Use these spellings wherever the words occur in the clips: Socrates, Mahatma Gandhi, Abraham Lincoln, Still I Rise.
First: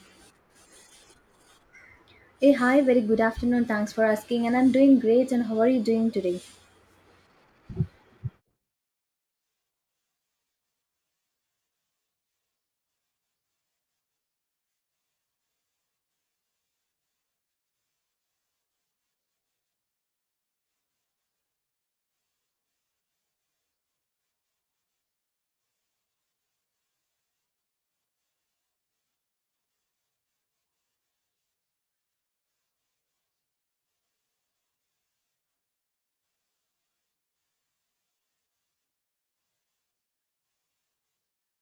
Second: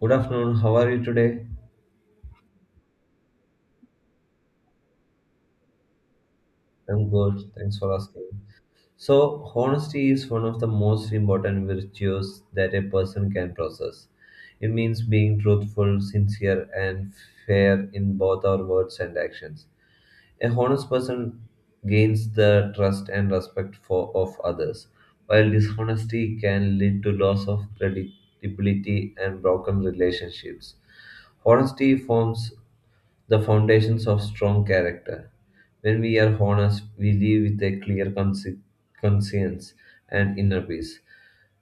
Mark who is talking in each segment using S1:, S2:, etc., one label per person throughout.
S1: Good afternoon. How are you today?
S2: Hey, hi, very good afternoon. Thanks for asking. And I'm doing great. And how are you doing today?
S1: I'm good. Thanks for asking. So, honesty is one of the most important virtues that a person can possess. It means being truthful, sincere, and fair in both our words and actions. A honest person gains the trust and respect of others. While dishonesty can lead to loss of credibility and broken relationships. Honesty forms the foundations of strong character. When we are honest, we live with a clear conscience and inner peace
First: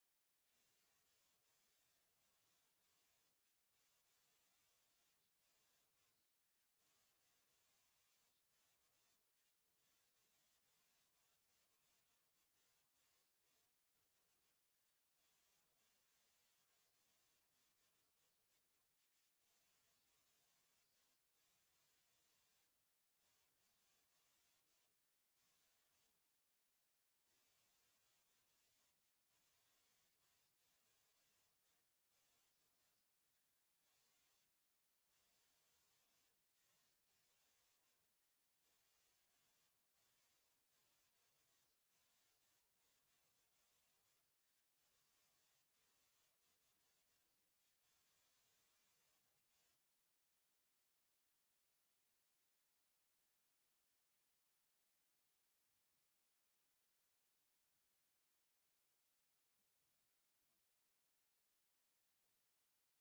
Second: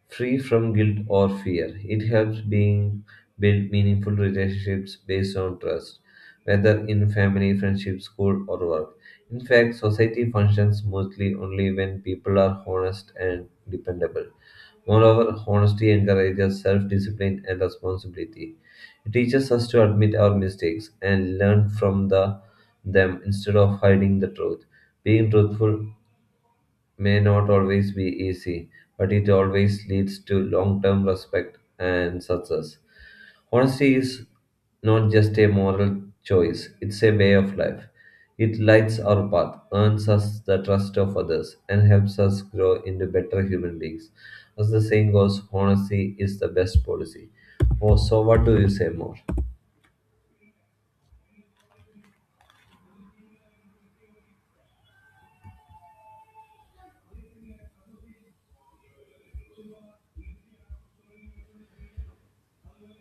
S1: free from guilt or fear. It helps being build meaningful relationships based on trust, whether in family, friendship, school, or work. In fact, society functions smoothly only when people are honest and dependable. Moreover, honesty encourages self discipline and responsibility. It teaches us to admit our mistakes and learn from them instead of hiding the truth. Being truthful may not always be easy, but it always leads to long term respect and success. Honesty is not just a moral choice, it's a way of life. It lights our path, earns us the trust of others, and helps us grow into better human beings. As the saying goes, honesty is the best policy. Oh, so, what do you say more?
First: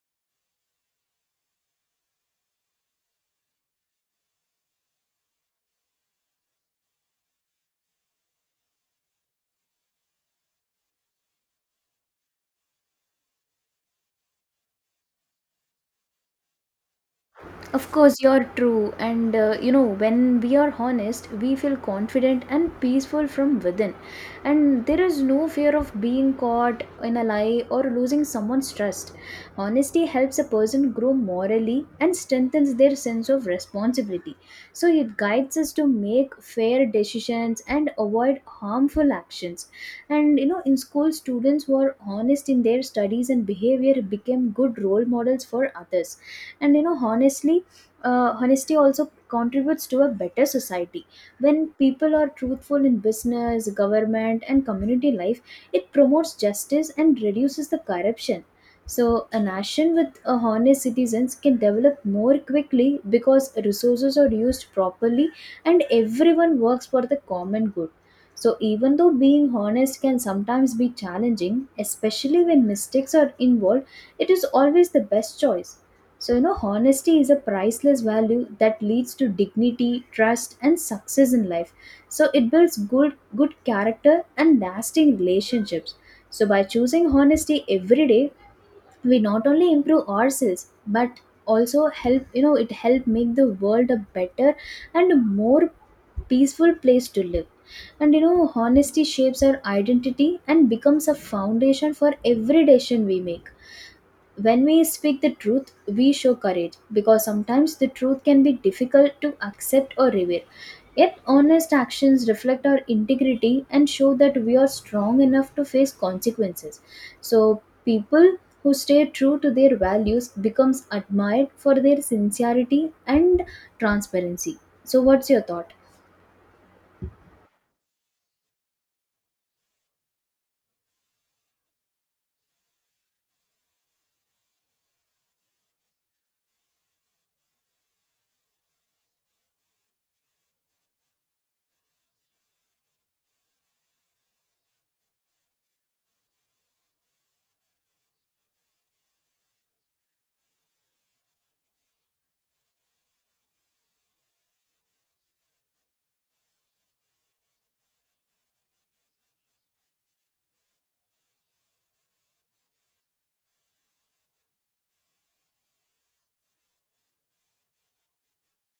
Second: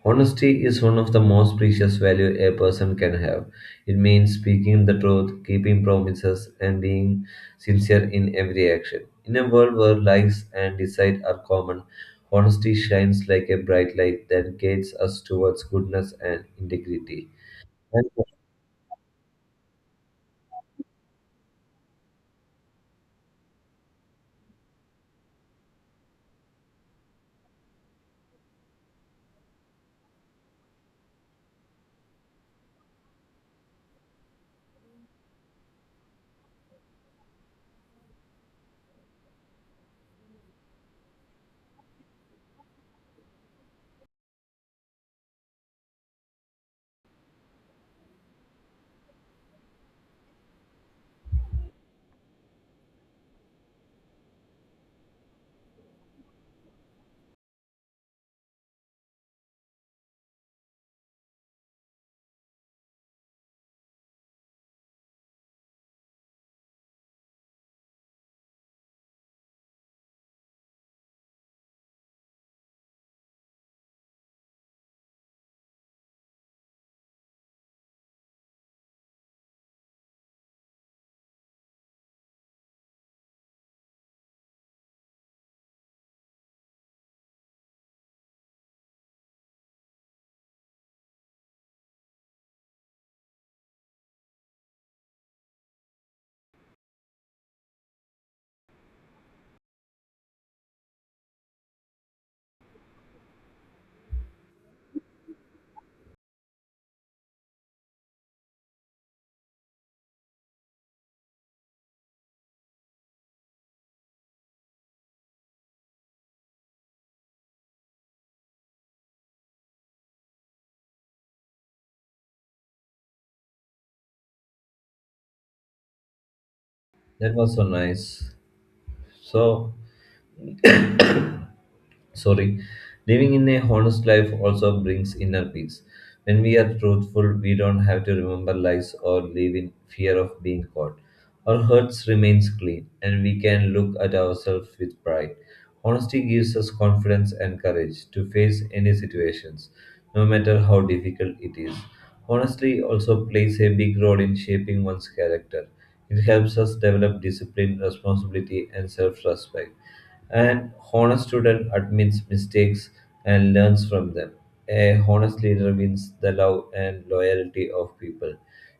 S1: Honesty is one of the most precious value a person can have. It means speaking the truth, keeping promises, and being sincere in every action. In a world where lies and deceit are common, honesty shines like a bright light that guides us towards goodness and integrity.
S2: Of
S1: That
S2: course,
S1: was
S2: you're true. And when we are honest, we feel confident and peaceful from within. And there is no fear of being caught in a lie or losing someone's trust. Honesty helps a person grow morally and strengthens their sense of responsibility. So it guides us to make fair decisions and avoid harmful actions. In school, students who are honest in their studies and behavior became good role models for others. And you know, honestly, Honesty also contributes to a better society. When people are truthful in business, government, and community life, it promotes justice and reduces the corruption. So, a nation with honest citizens can develop more quickly because resources are used properly and everyone works for the common good. So, even though being honest can sometimes be challenging, especially when mistakes are involved, it is always the best choice. So, honesty is a priceless value that leads to dignity, trust, and success in life. So, it builds good character and lasting relationships. So, by choosing honesty every day, we not only improve ourselves but also help, you know, it help make the world a better and a more peaceful place to live. Honesty shapes our identity and becomes a foundation for every decision we make. When we speak the truth, we show courage, because sometimes the truth can be difficult to accept or revere. Yet honest actions reflect our integrity and show that we are strong enough to face consequences. So people who stay true to their values becomes admired for their sincerity and transparency. So what's your thought?
S1: that was so nice. So sorry. Living in a honest life also brings inner peace. When we are truthful, we don't have to remember lies or live in fear of being caught. Our hearts remains clean, and we can look at ourselves with pride. Honesty gives us confidence and courage to face any situations, no matter how difficult it is. Honesty also plays a big role in shaping one's character. It helps us develop discipline, responsibility, and self respect. An honest student admits mistakes and learns from them. A honest leader wins the love and loyalty of people.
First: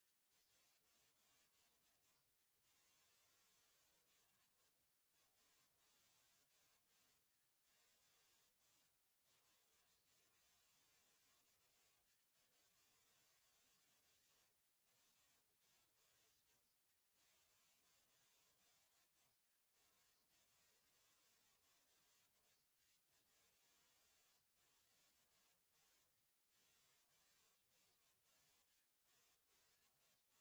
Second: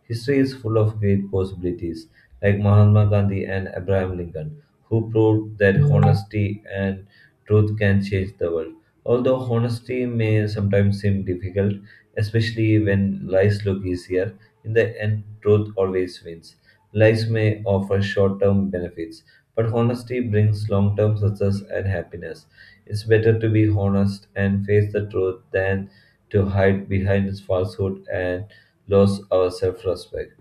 S1: History is full of great possibilities, like Mahatma Gandhi and Abraham Lincoln, who proved that honesty and truth can change the world. Although honesty may sometimes seem difficult, especially when lies look easier, in the end, truth always wins. Lies may offer short term benefits but honesty brings long term success and happiness. It's better to be honest and face the truth than to hide behind falsehood and lose our self respect.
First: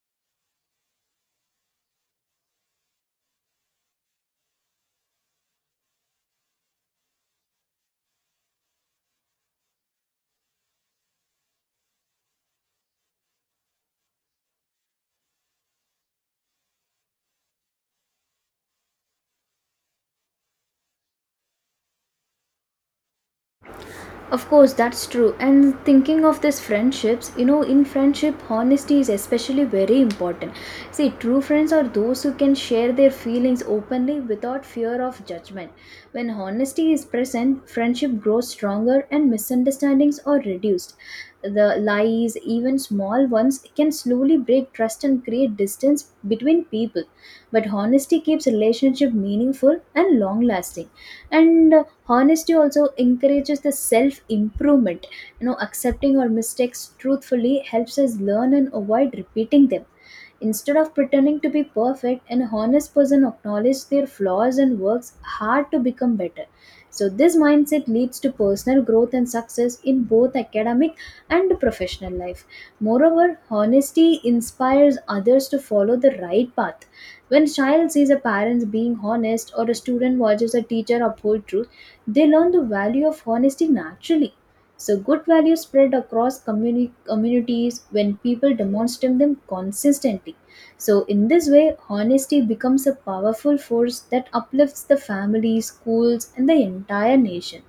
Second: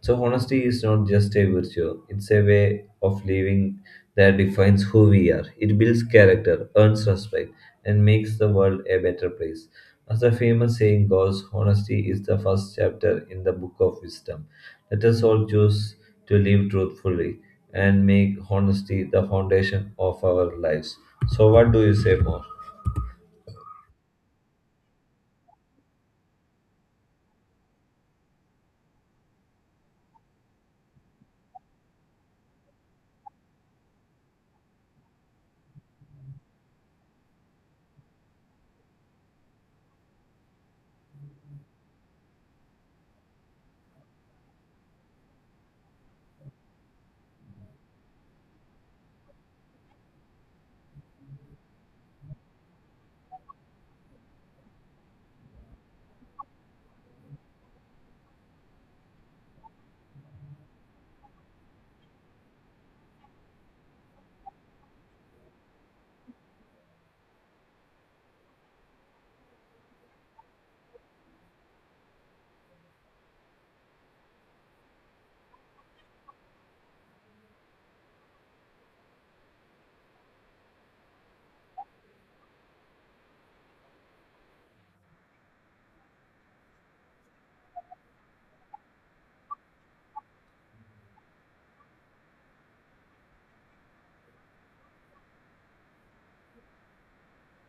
S1: So, honesty is not just a virtue, it's a way of living that defines who we are. It builds character, earns respect, and makes the world a better place. As the famous saying goes, honesty is the first chapter in the book of wisdom. Let us all choose to live truthfully and make honesty the foundation of our lives. So, what do you say more?
S2: Of course, that's true. And thinking of this friendships, in friendship, honesty is especially very important. See, true friends are those who can share their feelings openly without fear of judgment. When honesty is present, friendship grows stronger and misunderstandings are reduced. The lies, even small ones, can slowly break trust and create distance between people. But honesty keeps relationship meaningful and long lasting. And honesty also encourages the self improvement. Accepting our mistakes truthfully helps us learn and avoid repeating them. Instead of pretending to be perfect, an honest person acknowledges their flaws and works hard to become better. So this mindset leads to personal growth and success in both academic and professional life. Moreover, honesty inspires others to follow the right path. When a child sees a parent being honest or a student watches a teacher uphold truth, they learn the value of honesty naturally. So, good values spread across communities when people demonstrate them consistently. So, in this way, honesty becomes a powerful force that uplifts the family, schools, and the entire nation.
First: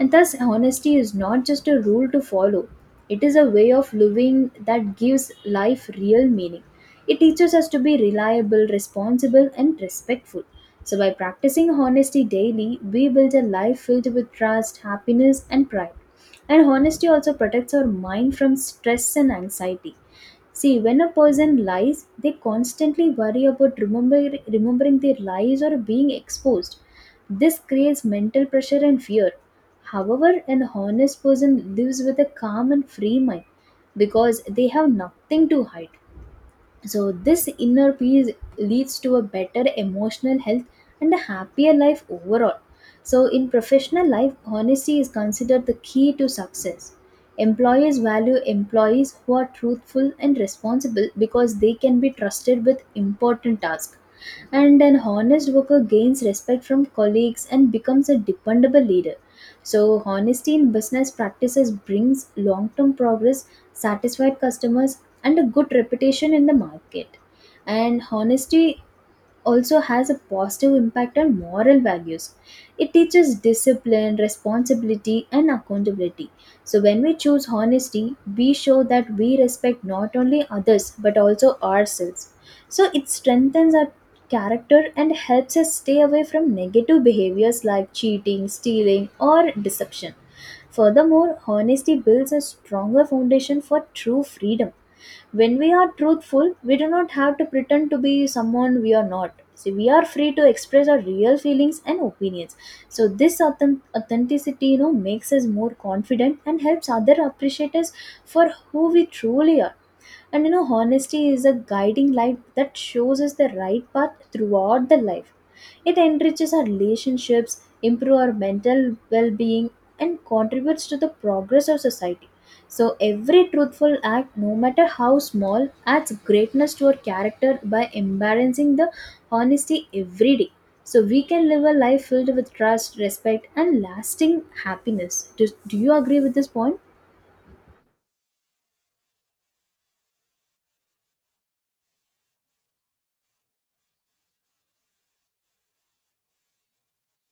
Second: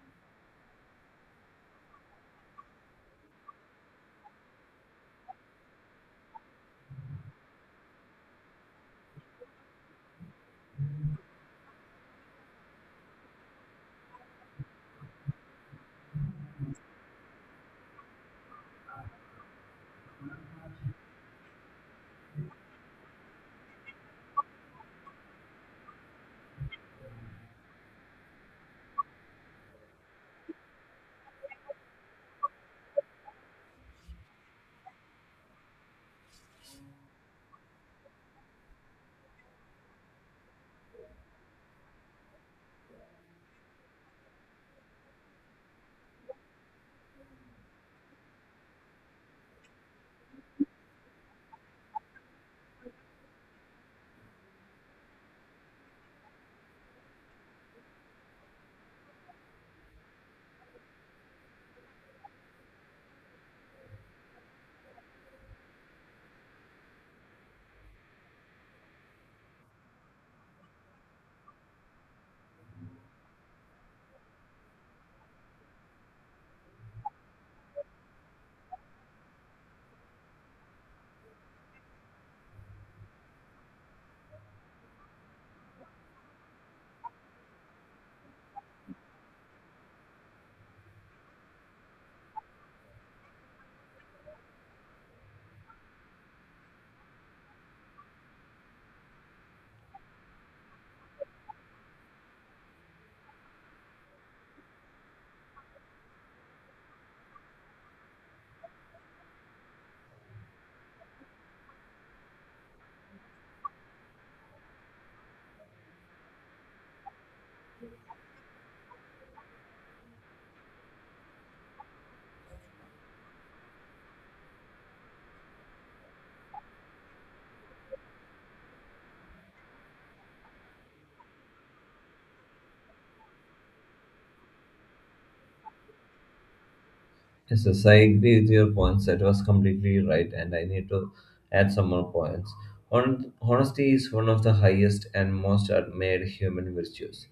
S2: And thus, honesty is not just a rule to follow, it is a way of living that gives life real meaning. It teaches us to be reliable, responsible, and respectful. So, by practicing honesty daily, we build a life filled with trust, happiness, and pride. And honesty also protects our mind from stress and anxiety. See, when a person lies, they constantly worry about remembering their lies or being exposed. This creates mental pressure and fear. However, an honest person lives with a calm and free mind because they have nothing to hide. So, this inner peace leads to a better emotional health and a happier life overall. So, in professional life, honesty is considered the key to success. Employers value employees who are truthful and responsible because they can be trusted with important tasks. And an honest worker gains respect from colleagues and becomes a dependable leader. So, honesty in business practices brings long term progress, satisfied customers, and a good reputation in the market. And honesty also has a positive impact on moral values. It teaches discipline, responsibility, and accountability. So, when we choose honesty, we show that we respect not only others but also ourselves. So, it strengthens our character and helps us stay away from negative behaviors like cheating, stealing, or deception. Furthermore, honesty builds a stronger foundation for true freedom. When we are truthful, we do not have to pretend to be someone we are not. So we are free to express our real feelings and opinions. So this authenticity makes us more confident and helps other appreciate us for who we truly are. Honesty is a guiding light that shows us the right path throughout the life. It enriches our relationships, improves our mental well being, and contributes to the progress of society. So, every truthful act, no matter how small, adds greatness to our character by embracing the honesty every day. So, we can live a life filled with trust, respect, and lasting happiness. Do you agree with this point?
S1: Yes, yes, I agree with your points. That was completely right, and I need to add some more points. Honesty is one of the highest and most admired human virtues.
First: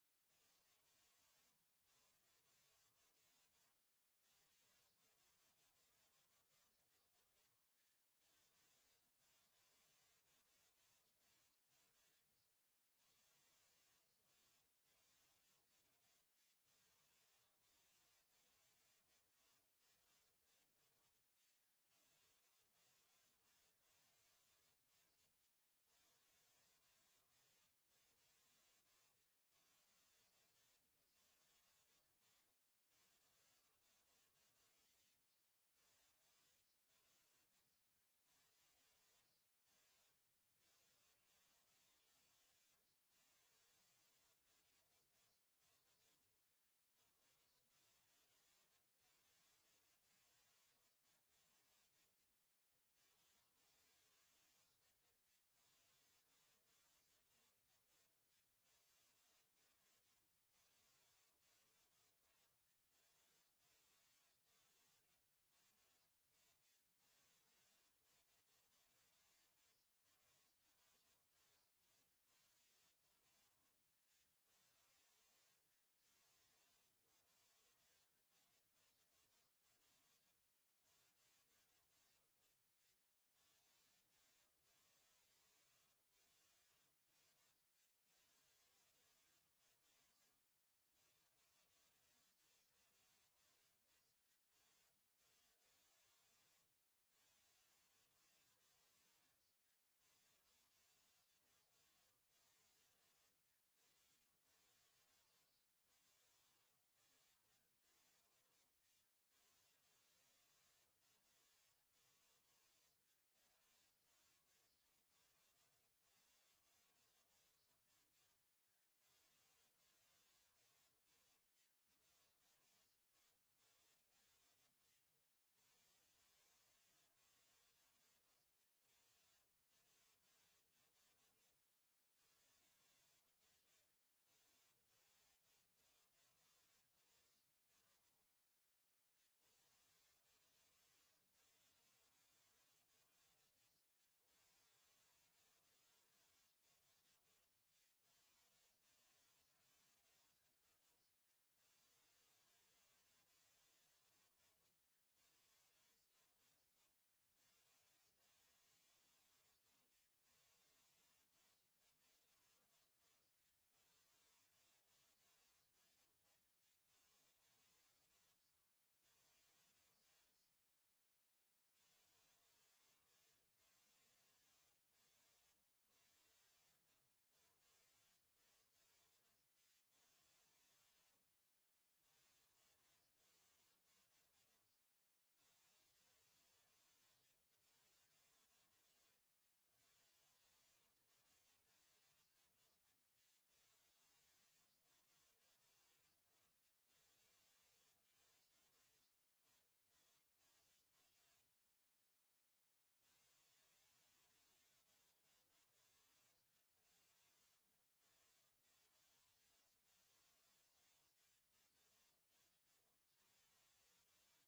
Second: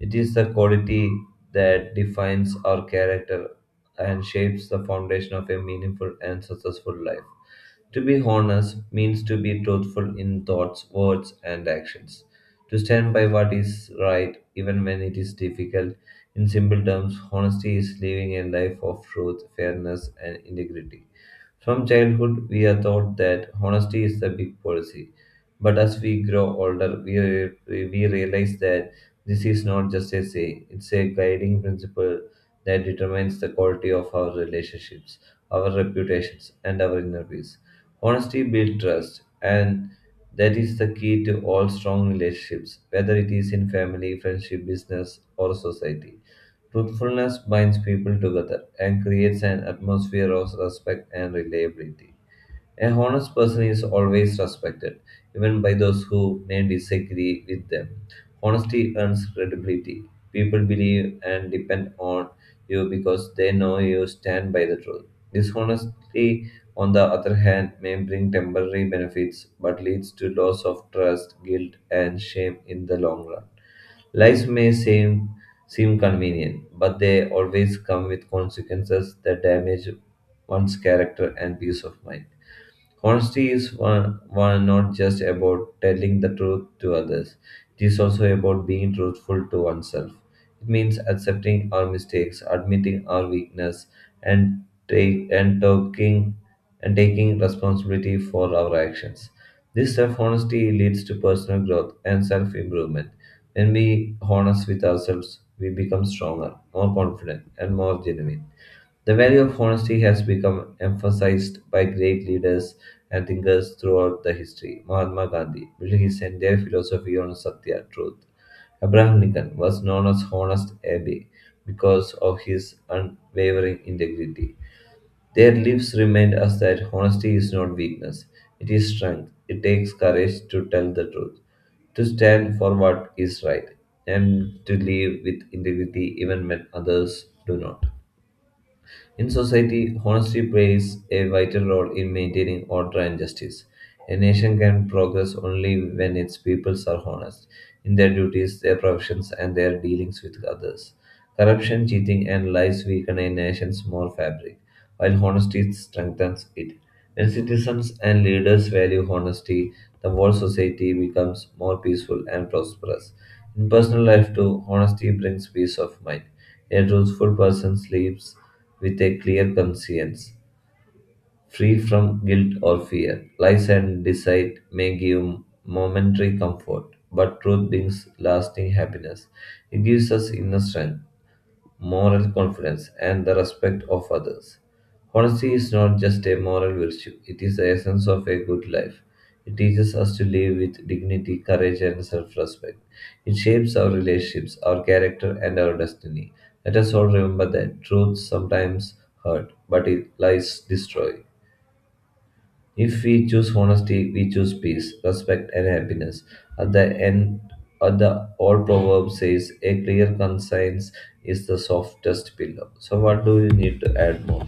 S1: It is the quality that defines our character and shapes the foundation of a meaningful and successful life. To be honest means to be truthful in thoughts, words, and actions. To stand by what is right, even when it is difficult. In simple terms, honesty is living a life of truth, fairness, and integrity. From childhood, we are taught that honesty is the big policy. But as we grow older, we realize that this is not just a saying, it's a guiding principle that determines the quality of our relationships, our reputations, and our inner peace. Honesty builds trust, and that is the key to all strong relationships, whether it is in family, friendship, business, or society. Truthfulness binds people together and creates an atmosphere of respect and reliability. A honest person is always respected, even by those who may disagree with them. Honesty earns credibility. People believe and depend on you because they know you stand by the truth. Dishonesty, on the other hand, may bring temporary benefits but leads to loss of trust, guilt, and shame in the long run. Lives may seem, seem convenient, but they always come with consequences that damage one's character and peace of mind. Honesty is one, one not just about telling the truth to others, it is also about being truthful to oneself. It means accepting our mistakes, admitting our weakness, and take and taking and taking responsibility for our actions. This self-honesty leads to personal growth and self-improvement. When we honest with ourselves, we become stronger, more confident, and more genuine. The value of honesty has become emphasized by great leaders and thinkers throughout the history. Mahatma Gandhi built his entire philosophy on Satya, truth. Abraham Lincoln was known as Honest Abe because of his unwavering integrity. Their lives remind us that honesty is not weakness, it is strength. It takes courage to tell the truth, to stand for what is right, and to live with integrity even when others do not. In society, honesty plays a vital role in maintaining order and justice. A nation can progress only when its peoples are honest in their duties, their professions, and their dealings with others. Corruption, cheating, and lies weaken a nation's moral fabric, while honesty strengthens it. When citizens and leaders value honesty, the whole society becomes more peaceful and prosperous. In personal life, too, honesty brings peace of mind. A truthful person sleeps with a clear conscience, free from guilt or fear. Lies and deceit may give momentary comfort, but truth brings lasting happiness. It gives us inner strength moral confidence, and the respect of others. Honesty is not just a moral virtue, it is the essence of a good life. It teaches us to live with dignity, courage, and self respect. It shapes our relationships, our character, and our destiny. Let us all remember that truth sometimes hurt, but it lies destroy. If we choose honesty, we choose peace, respect, and happiness. At the end, at the old proverb says, a clear conscience is the softest pillow. So, what do you need to add more?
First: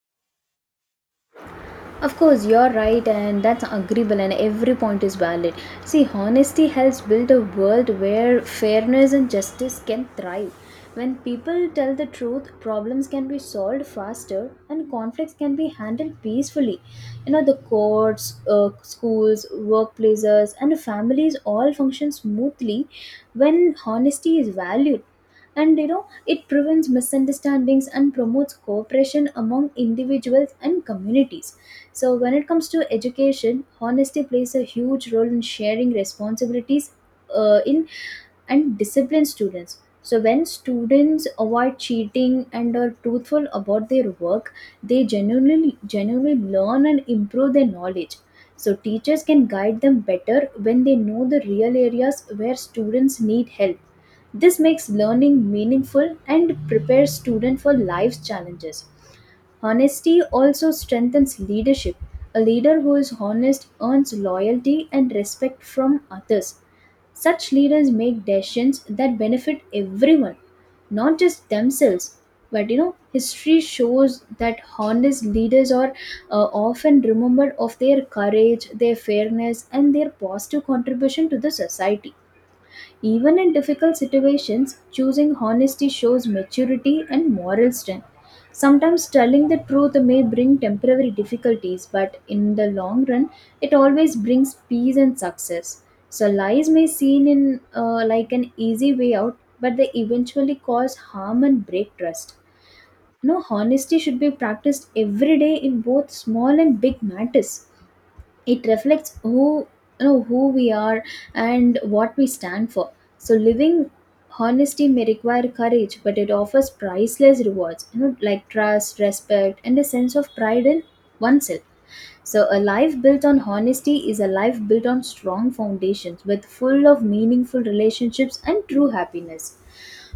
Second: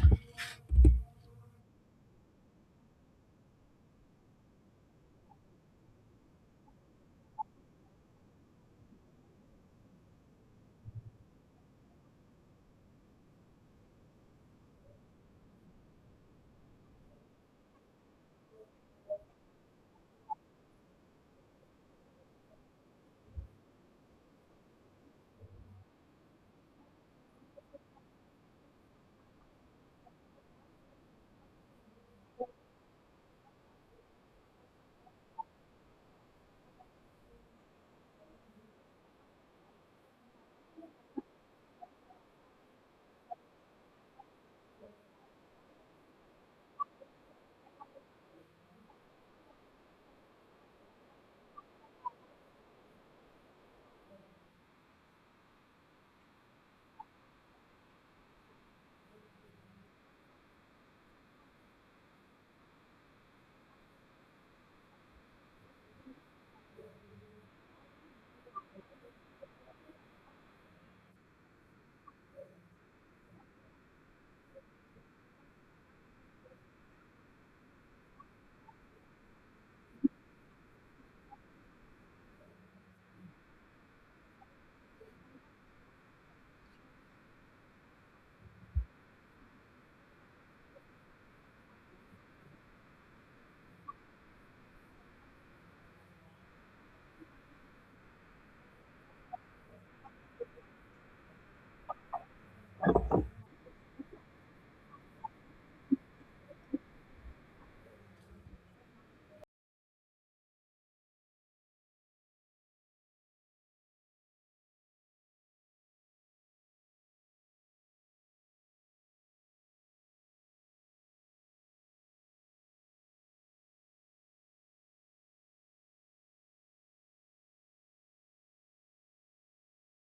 S2: Of course, you're right, and that's agreeable, and every point is valid. See, honesty helps build a world where fairness and justice can thrive. When people tell the truth, problems can be solved faster and conflicts can be handled peacefully. The courts, schools, workplaces, and families all function smoothly when honesty is valued. And it prevents misunderstandings and promotes cooperation among individuals and communities. So when it comes to education, honesty plays a huge role in sharing responsibilities, in and disciplined students. So when students avoid cheating and are truthful about their work, they genuinely learn and improve their knowledge. So teachers can guide them better when they know the real areas where students need help. This makes learning meaningful and prepares students for life's challenges. Honesty also strengthens leadership. A leader who is honest earns loyalty and respect from others. Such leaders make decisions that benefit everyone, not just themselves. But history shows that honest leaders are often remembered of their courage, their fairness, and their positive contribution to the society. Even in difficult situations, choosing honesty shows maturity and moral strength. Sometimes telling the truth may bring temporary difficulties, but in the long run, it always brings peace and success. So lies may seem in like an easy way out, but they eventually cause harm and break trust. No, honesty should be practiced every day in both small and big matters. It reflects who you know who we are and what we stand for. So living honesty may require courage, but it offers priceless rewards, like trust, respect, and a sense of pride in oneself. So a life built on honesty is a life built on strong foundations, with full of meaningful relationships and true happiness.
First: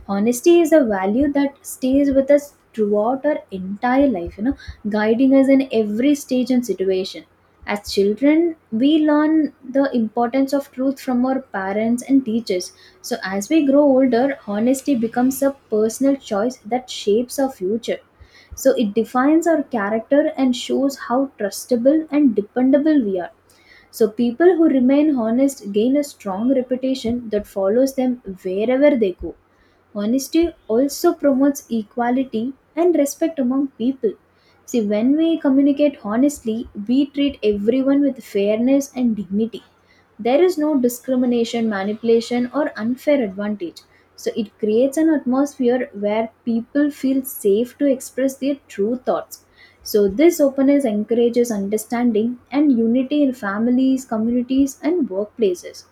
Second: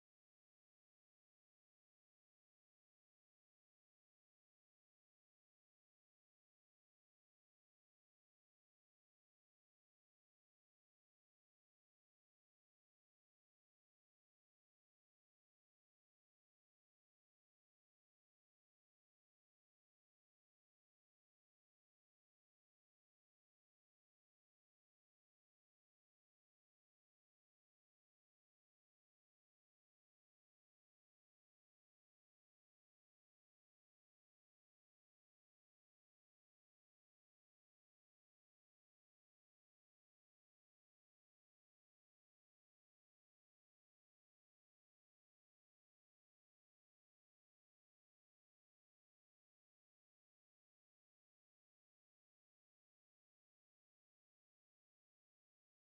S2: Honesty is a value that stays with us throughout our entire life, guiding us in every stage and situation. As children, we learn the importance of truth from our parents and teachers. So, as we grow older, honesty becomes a personal choice that shapes our future. So, it defines our character and shows how trustable and dependable we are. So, people who remain honest gain a strong reputation that follows them wherever they go. Honesty also promotes equality and respect among people. See, when we communicate honestly, we treat everyone with fairness and dignity. There is no discrimination, manipulation, or unfair advantage. So, it creates an atmosphere where people feel safe to express their true thoughts. So, this openness encourages understanding and unity in families, communities, and workplaces.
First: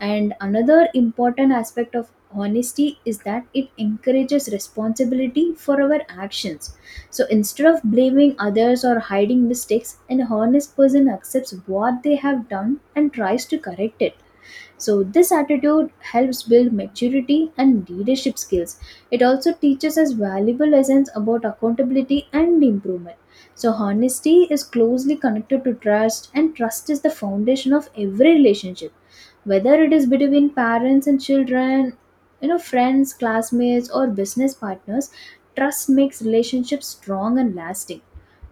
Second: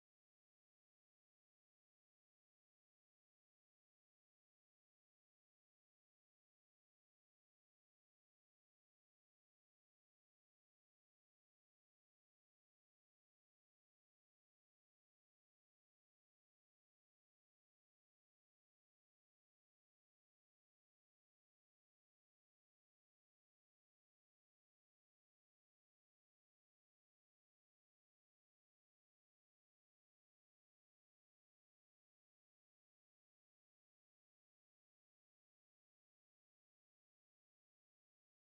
S2: And another important aspect of honesty is that it encourages responsibility for our actions. So, instead of blaming others or hiding mistakes, an honest person accepts what they have done and tries to correct it. So, this attitude helps build maturity and leadership skills. It also teaches us valuable lessons about accountability and improvement. So, honesty is closely connected to trust, and trust is the foundation of every relationship, whether it is between parents and children, friends, classmates, or business partners. Trust makes relationships strong and lasting.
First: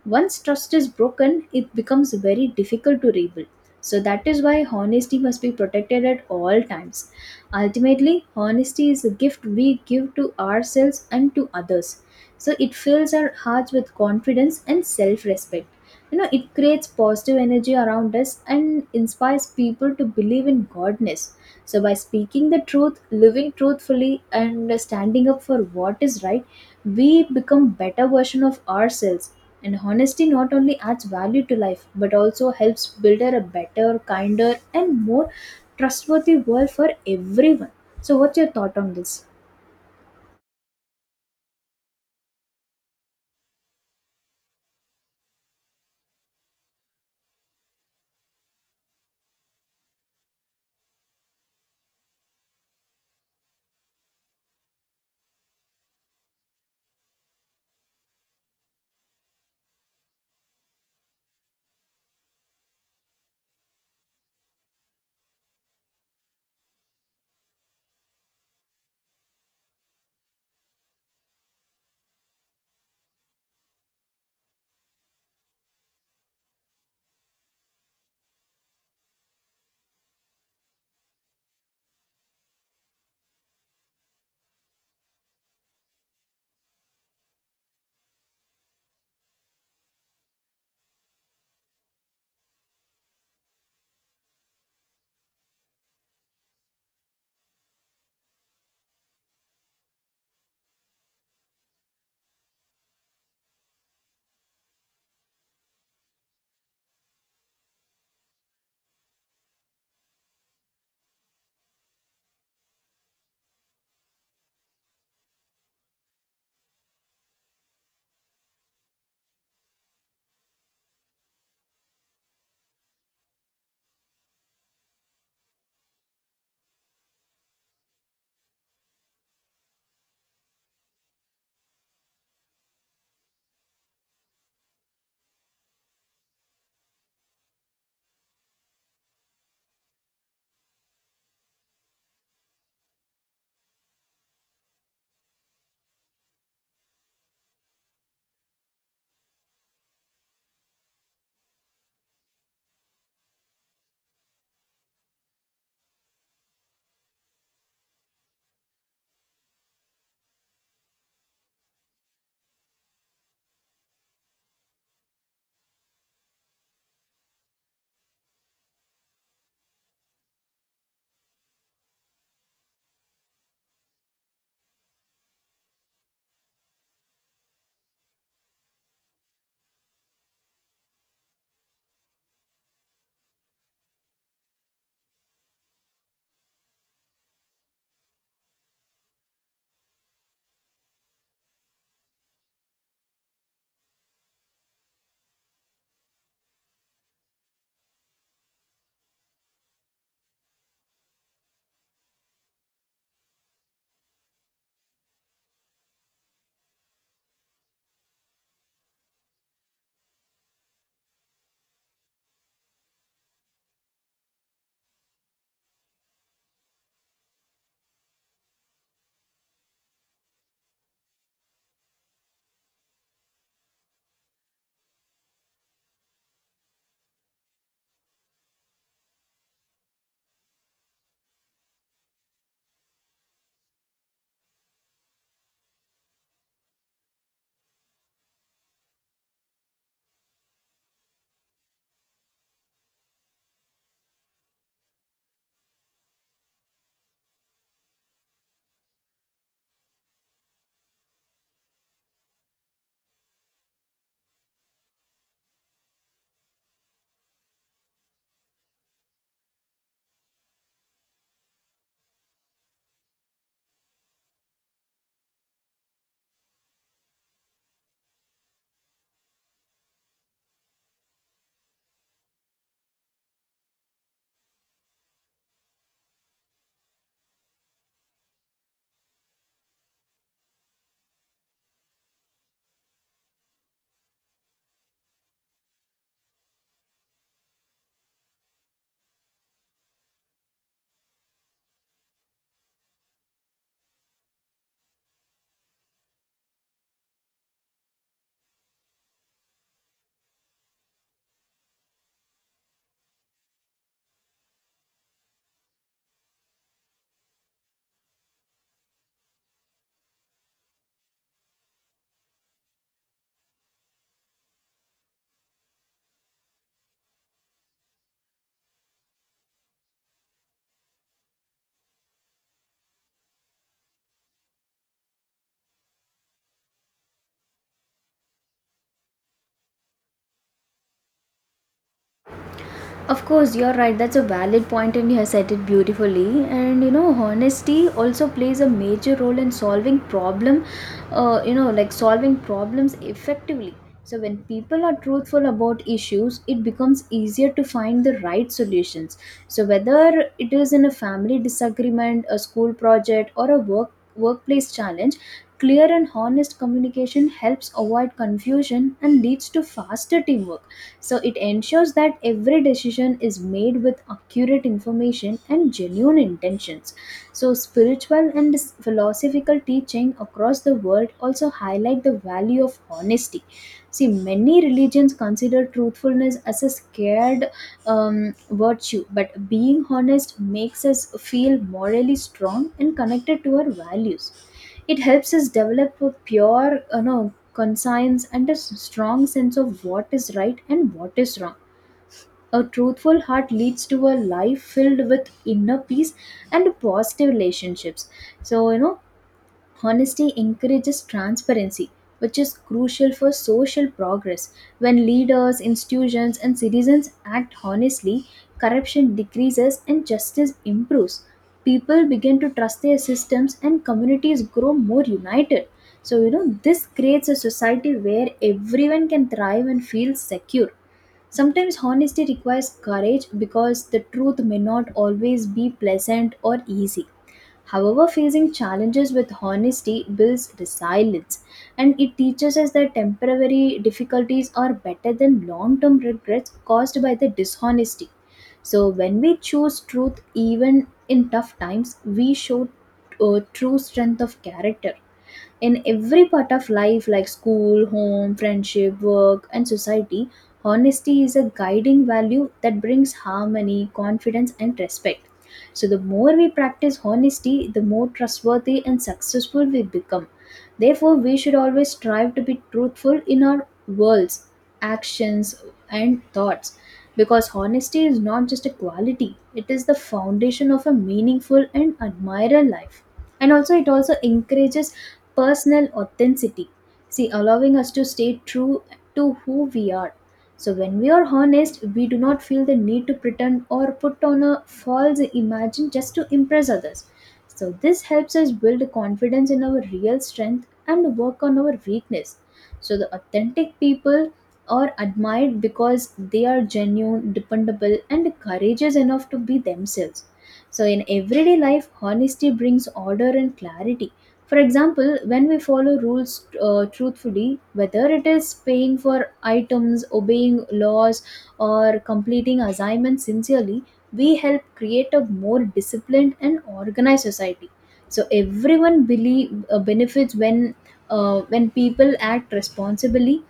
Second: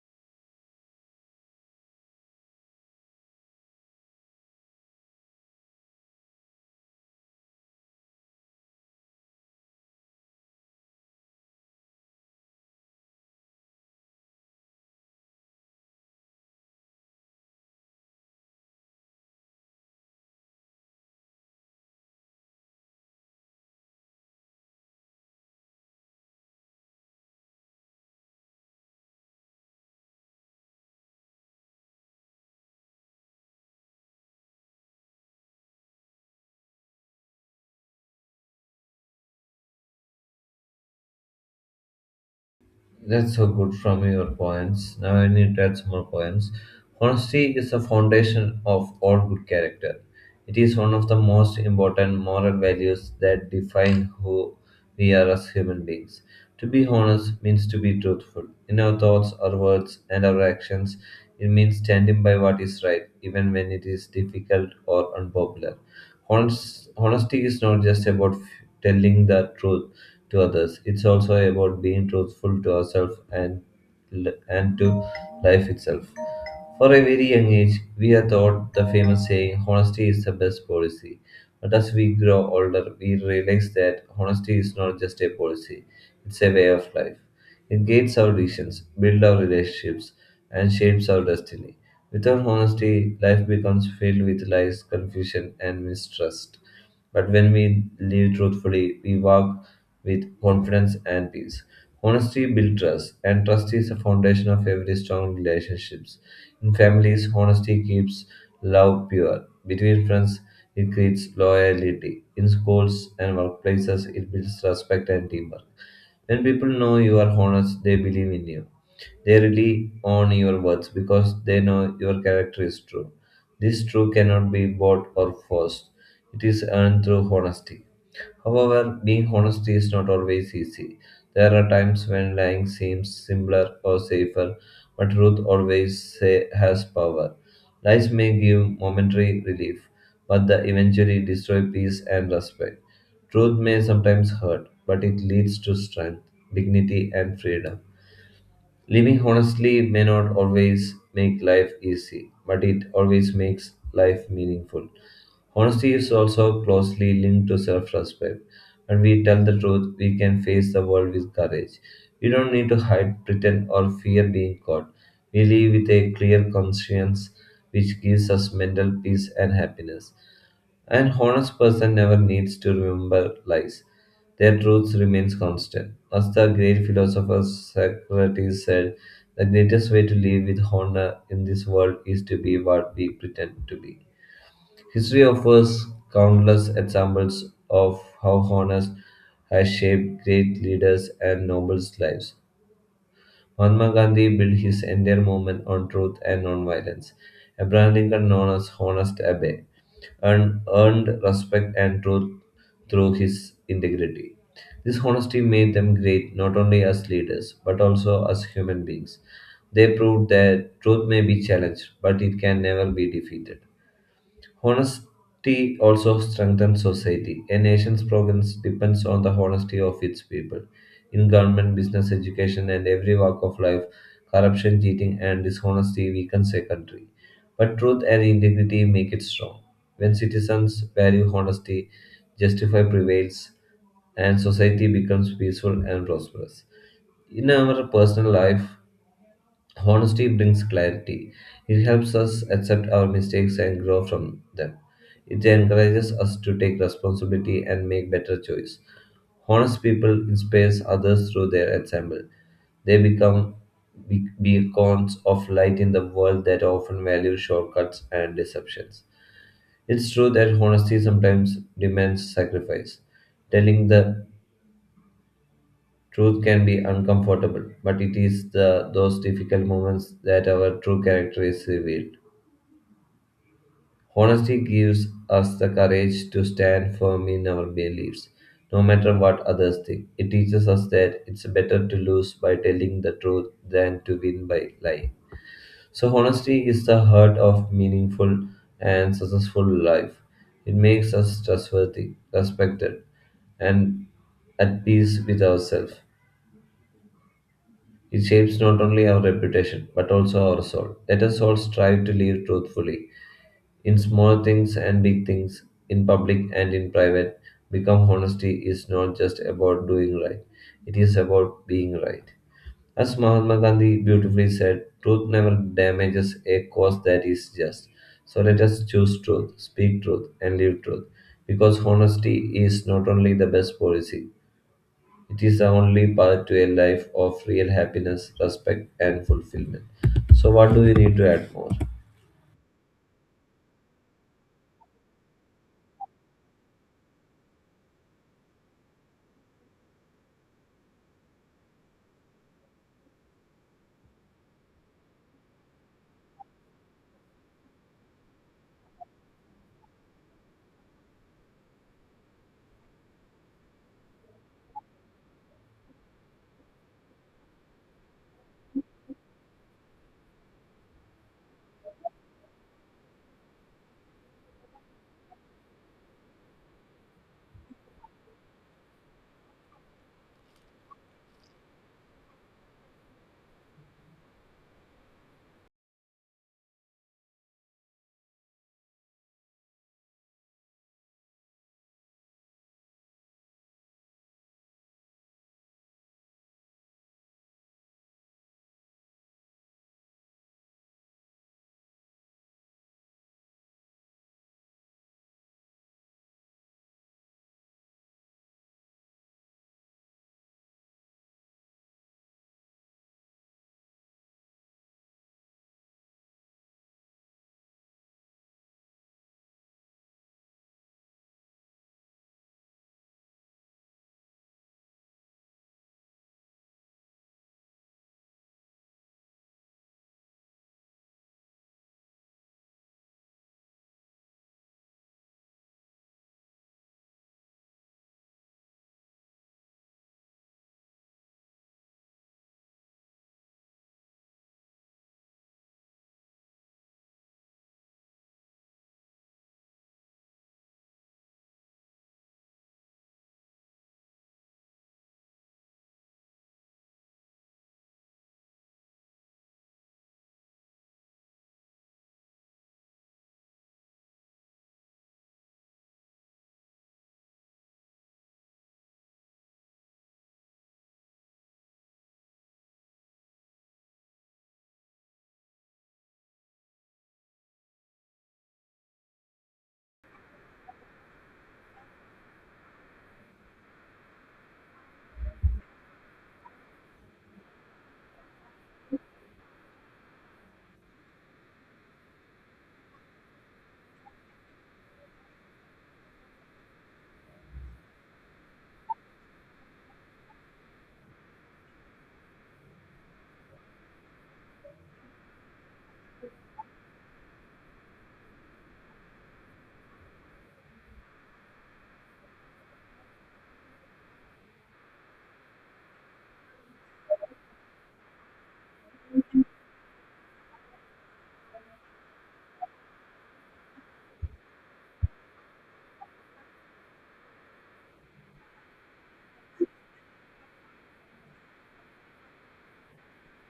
S2: Once trust is broken, it becomes very difficult to rebuild. So that is why honesty must be protected at all times. Ultimately, honesty is a gift we give to ourselves and to others. So it fills our hearts with confidence and self-respect. It creates positive energy around us and inspires people to believe in godness. So, by speaking the truth, living truthfully, and standing up for what is right, we become better version of ourselves. And honesty not only adds value to life, but also helps build a better, kinder, and more trustworthy world for everyone. So, what's your thought on this?
S1: That's so good from your points. Now I need to add some more points. Honesty is the foundation of all good character. It is one of the most important moral values that define who we are as human beings. To be honest means to be truthful in our thoughts, our words, and our actions. It means standing by what is right, even when it is difficult or unpopular. Honesty is not just about telling the truth to others, it's also about being truthful to ourselves and to life itself. For a very young age, we are taught the famous saying, honesty is the best policy. But as we grow older, we realize that honesty is not just a policy, it's a way of life. It guides our decisions, builds our relationships, and shapes our destiny. Without honesty, life becomes filled with lies, confusion, and mistrust. But when we live truthfully, we walk with confidence and peace. Honesty builds trust, and trust is the foundation of every strong relationships. In families, honesty keeps love pure. Between friends, it creates loyalty. In schools and workplaces, it builds respect and teamwork. When people know you are honest, they believe in you. They rely on your words because they know your character is true. This truth cannot be bought or forced. It is earned through honesty. However, being honest is not always easy. There are times when lying seems simpler or safer, but truth always has power. Lies may give momentary relief, but they eventually destroy peace and respect. Truth may sometimes hurt, but it leads to strength, dignity, and freedom. Living honestly may not always make life easy, but it always makes life meaningful. Honesty is also closely linked to self respect. When we tell the truth, we can face the world with courage. We don't need to hide, pretend, or fear being caught. We live with a clear conscience, which gives us mental peace and happiness. An honest person never needs to remember lies. Their truth remains constant. As the great philosopher Socrates said, the greatest way to live with honor in this world is to be what we pretend to be. History offers countless examples of how honest has shaped great leaders and nobles' lives. Mahatma Gandhi built his entire movement on truth and non-violence. Abraham Lincoln known as Honest Abe and earned respect and truth through his integrity. This honesty made them great not only as leaders but also as human beings. They proved that truth may be challenged, but it can never be defeated. Honesty also strengthens society. A nation's progress depends on the honesty of its people. In government, business, education, and every walk of life, corruption, cheating, and dishonesty weakens a country. But truth and integrity make it strong. When citizens value honesty, justify prevails, and society becomes peaceful and prosperous. In our personal life, honesty brings clarity. It helps us accept our mistakes and grow from them. It encourages us to take responsibility and make better choices. Honest people inspire others through their example. They become beacons of light in the world that often value shortcuts and deceptions. It's true that honesty sometimes demands sacrifice. Telling the truth can be uncomfortable, but it is the those difficult moments that our true character is revealed. Honesty gives us the courage to stand firm in our beliefs, no matter what others think. It teaches us that it's better to lose by telling the truth than to win by lying. So honesty is the heart of meaningful and successful life. It makes us trustworthy, respected, and at peace with ourselves. It shapes not only our reputation, but also our soul. Let us all strive to live truthfully, in small things and big things, in public and in private. Become honesty is not just about doing right, it is about being right. As Mahatma Gandhi beautifully said, truth never damages a cause that is just. So let us choose truth, speak truth, and live truth. Because honesty is not only the best policy, it is the only path to a life of real happiness, respect, and fulfillment. So, what do we need to add more?
S2: Of course, you're right. That's a valid point, and you have said it beautifully. Honesty also plays a major role in solving problem. Like solving problems effectively. So when people are truthful about issues, it becomes easier to find the right solutions. So whether it is in a family disagreement, a school project, or a workplace challenge, clear and honest communication helps avoid confusion and leads to faster teamwork. So it ensures that every decision is made with accurate information and genuine intentions. So spiritual and philosophical teaching across the world also highlight the value of honesty. See, many religions consider truthfulness as a scared virtue, but being honest makes us feel morally strong and connected to our values. It helps us develop a pure conscience and a strong sense of what is right and what is wrong. A truthful heart leads to a life filled with inner peace and positive relationships. So, you know, Honesty encourages transparency, which is crucial for social progress. When leaders, institutions, and citizens act honestly, corruption decreases and justice improves. People begin to trust their systems, and communities grow more united. This creates a society where everyone can thrive and feel secure. Sometimes honesty requires courage because the truth may not always be pleasant or easy. However, facing challenges with honesty builds resilience, and it teaches us that temporary difficulties are better than long term regrets caused by the dishonesty. So, when we choose truth even in tough times, we show true strength of character. In every part of life like school, home, friendship, work, and society, honesty is a guiding value that brings harmony, confidence, and respect. So, the more we practice honesty, the more trustworthy and successful we become. Therefore, we should always strive to be truthful in our words, actions, and thoughts, because honesty is not just a quality, it is the foundation of a meaningful and admirable life. And also, it also encourages personal authenticity. See, allowing us to stay true to who we are. So, when we are honest, we do not feel the need to pretend or put on a false image just to impress others. So, this helps us build confidence in our real strength and work on our weakness. So, the authentic people are admired because they are genuine, dependable, and courageous enough to be themselves. So, in everyday life, honesty brings order and clarity. For example, when we follow rules truthfully, whether it is paying for items, obeying laws, or completing assignments sincerely, we help create a more disciplined and organized society. So everyone benefits when people act responsibly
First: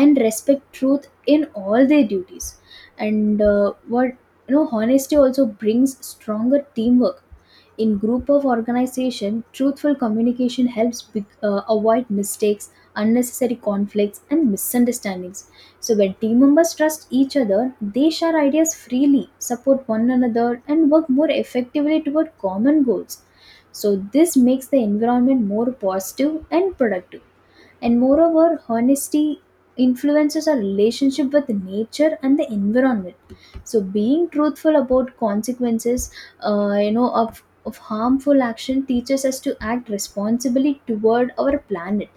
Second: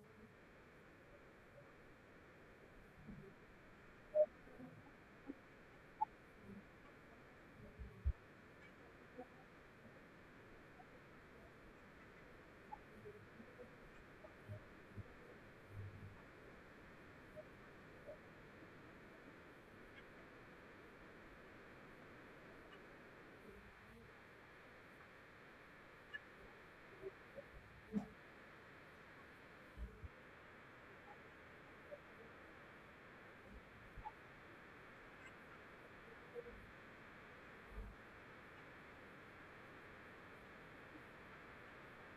S2: and respect truth in all their duties. And what you know honesty also brings stronger teamwork. In group of organization, truthful communication helps avoid mistakes, unnecessary conflicts, and misunderstandings. So when team members trust each other, they share ideas freely, support one another, and work more effectively toward common goals. So this makes the environment more positive and productive. And moreover, honesty influences our relationship with nature and the environment. So, being truthful about consequences, of harmful action teaches us to act responsibly toward our planet.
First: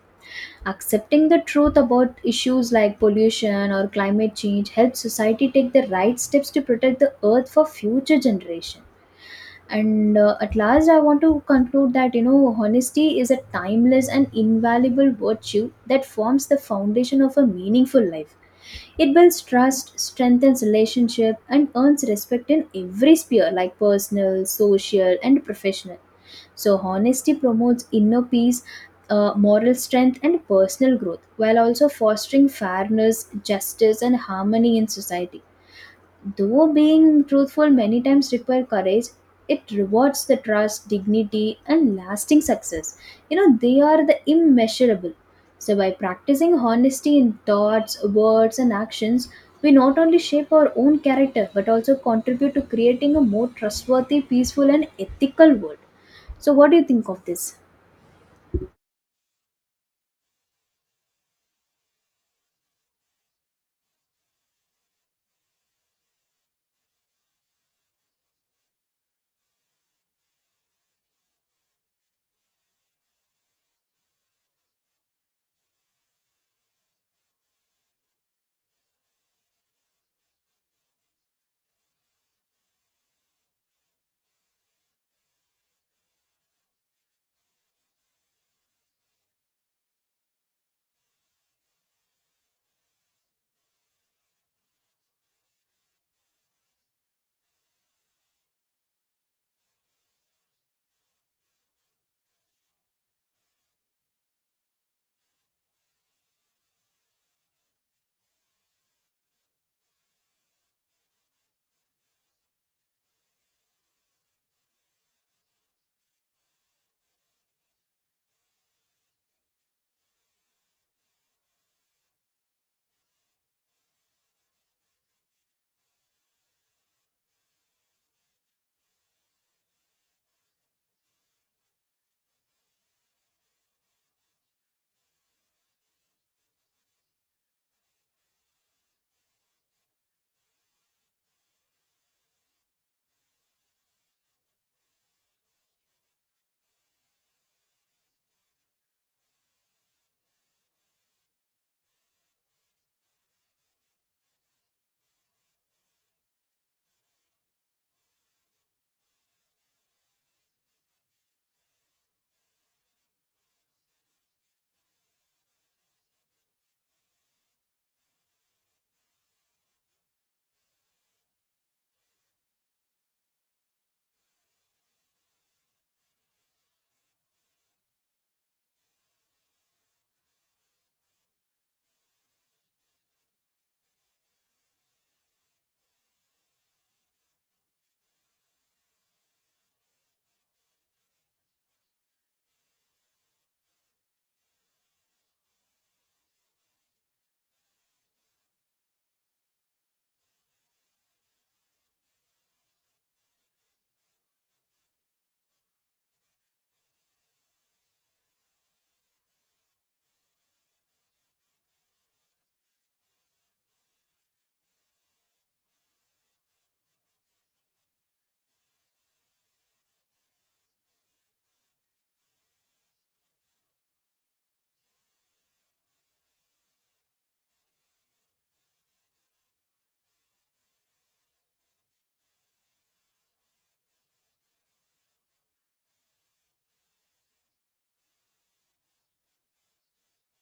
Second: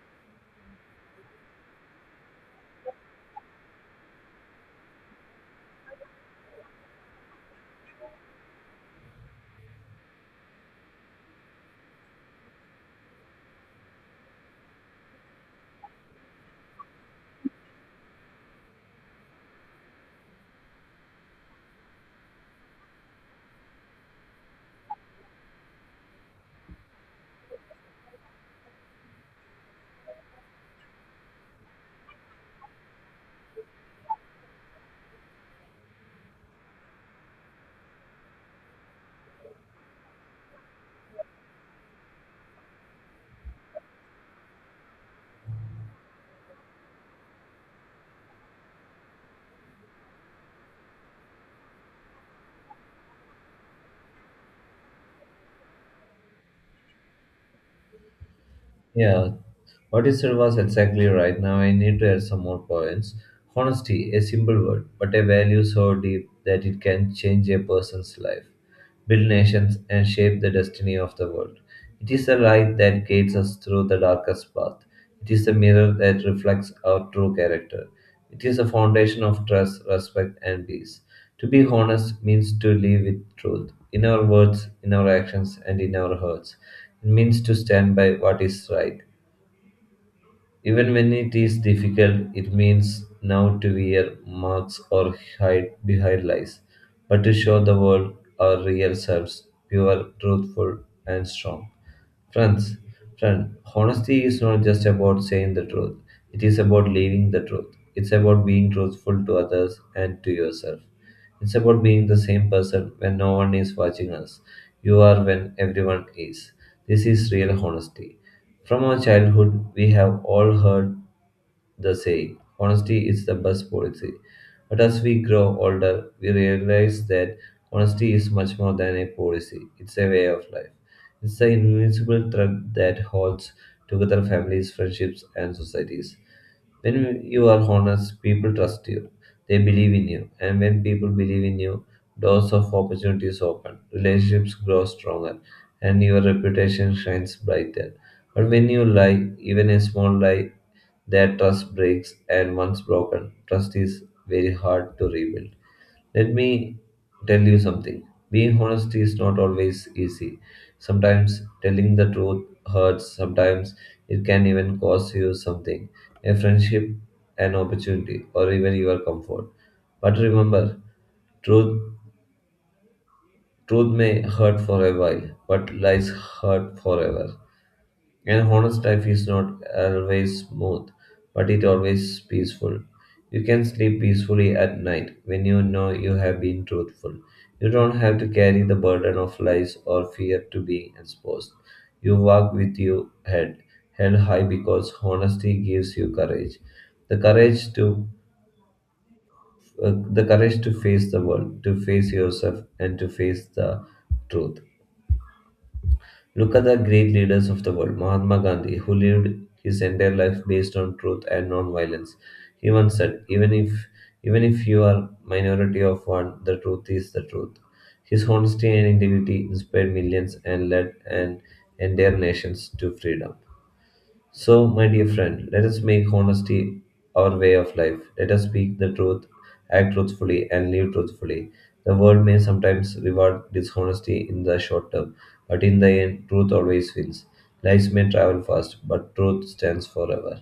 S2: Accepting the truth about issues like pollution or climate change helps society take the right steps to protect the earth for future generations. And at last, I want to conclude that, you know, honesty is a timeless and invaluable virtue that forms the foundation of a meaningful life. It builds trust, strengthens relationship, and earns respect in every sphere like personal, social, and professional. So, honesty promotes inner peace, moral strength, and personal growth, while also fostering fairness, justice, and harmony in society. Though being truthful many times require courage, it rewards the trust, dignity, and lasting success. You know, they are the immeasurable. So, by practicing honesty in thoughts, words, and actions, we not only shape our own character but also contribute to creating a more trustworthy, peaceful, and ethical world. So, what do you think of this?
S1: Yeah, what you said was exactly right. Now, I need to add some more points. Honesty, a simple word, but a value so deep that it can change a person's life. Build nations, and shape the destiny of the world. It is the light that guides us through the darkest path. It is the mirror that reflects our true character. It is a foundation of trust, respect, and peace. To be honest means to live with truth in our words, in our actions, and in our hearts. It means to stand by what is right even when it is difficult, it means now to wear masks or hide behind lies, but to show the world our real selves, pure, truthful, and strong. Friends, friend, honesty is not just about saying the truth. It is about living the truth. It's about being truthful to others and to yourself. It's about being the same person when no one is watching us. You are when everyone is. This is real honesty. From our childhood, we have all heard the saying, honesty is the best policy. But as we grow older, we realize that honesty is much more than a policy, it's a way of life. It's the invincible thread that holds together families, friendships, and societies. When you are honest, people trust you. They believe in you. And when people believe in you, doors of opportunities open, relationships grow stronger, and your reputation shines brighter. But when you lie, even a small lie, that trust breaks, and once broken, trust is very hard to rebuild. Let me tell you something. Being honest is not always easy. Sometimes telling the truth hurts, sometimes it can even cost you something a friendship, an opportunity, or even your comfort. But remember, truth, truth may hurt for a while, but lies hurt forever. An honest life is not always smooth, but it always peaceful. You can sleep peacefully at night when you know you have been truthful. You don't have to carry the burden of lies or fear to being exposed. You walk with your head held high because honesty gives you courage. The courage to face the world, to face yourself and to face the truth. Look at the great leaders of the world. Mahatma Gandhi, who lived his entire life based on truth and non-violence. He once said, even if you are minority of one, the truth is the truth. His honesty and integrity inspired millions and led an entire nations to freedom. So, my dear friend, let us make honesty our way of life. Let us speak the truth, act truthfully, and live truthfully. The world may sometimes reward dishonesty in the short term, but in the end, truth always wins. Lies may travel fast, but truth stands forever.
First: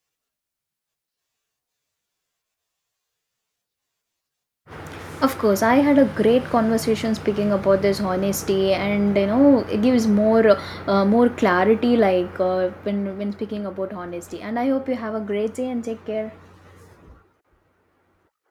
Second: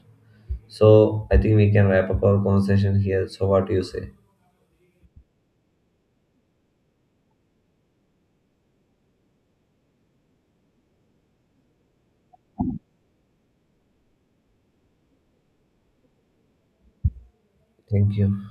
S1: So, I think we can wrap up our conversation here. So, what do you say?
S2: Of course, I had a great conversation speaking about this honesty, and you know, it gives more more clarity, like when speaking about honesty. And I hope you have a great day and take care.
S1: Thank you.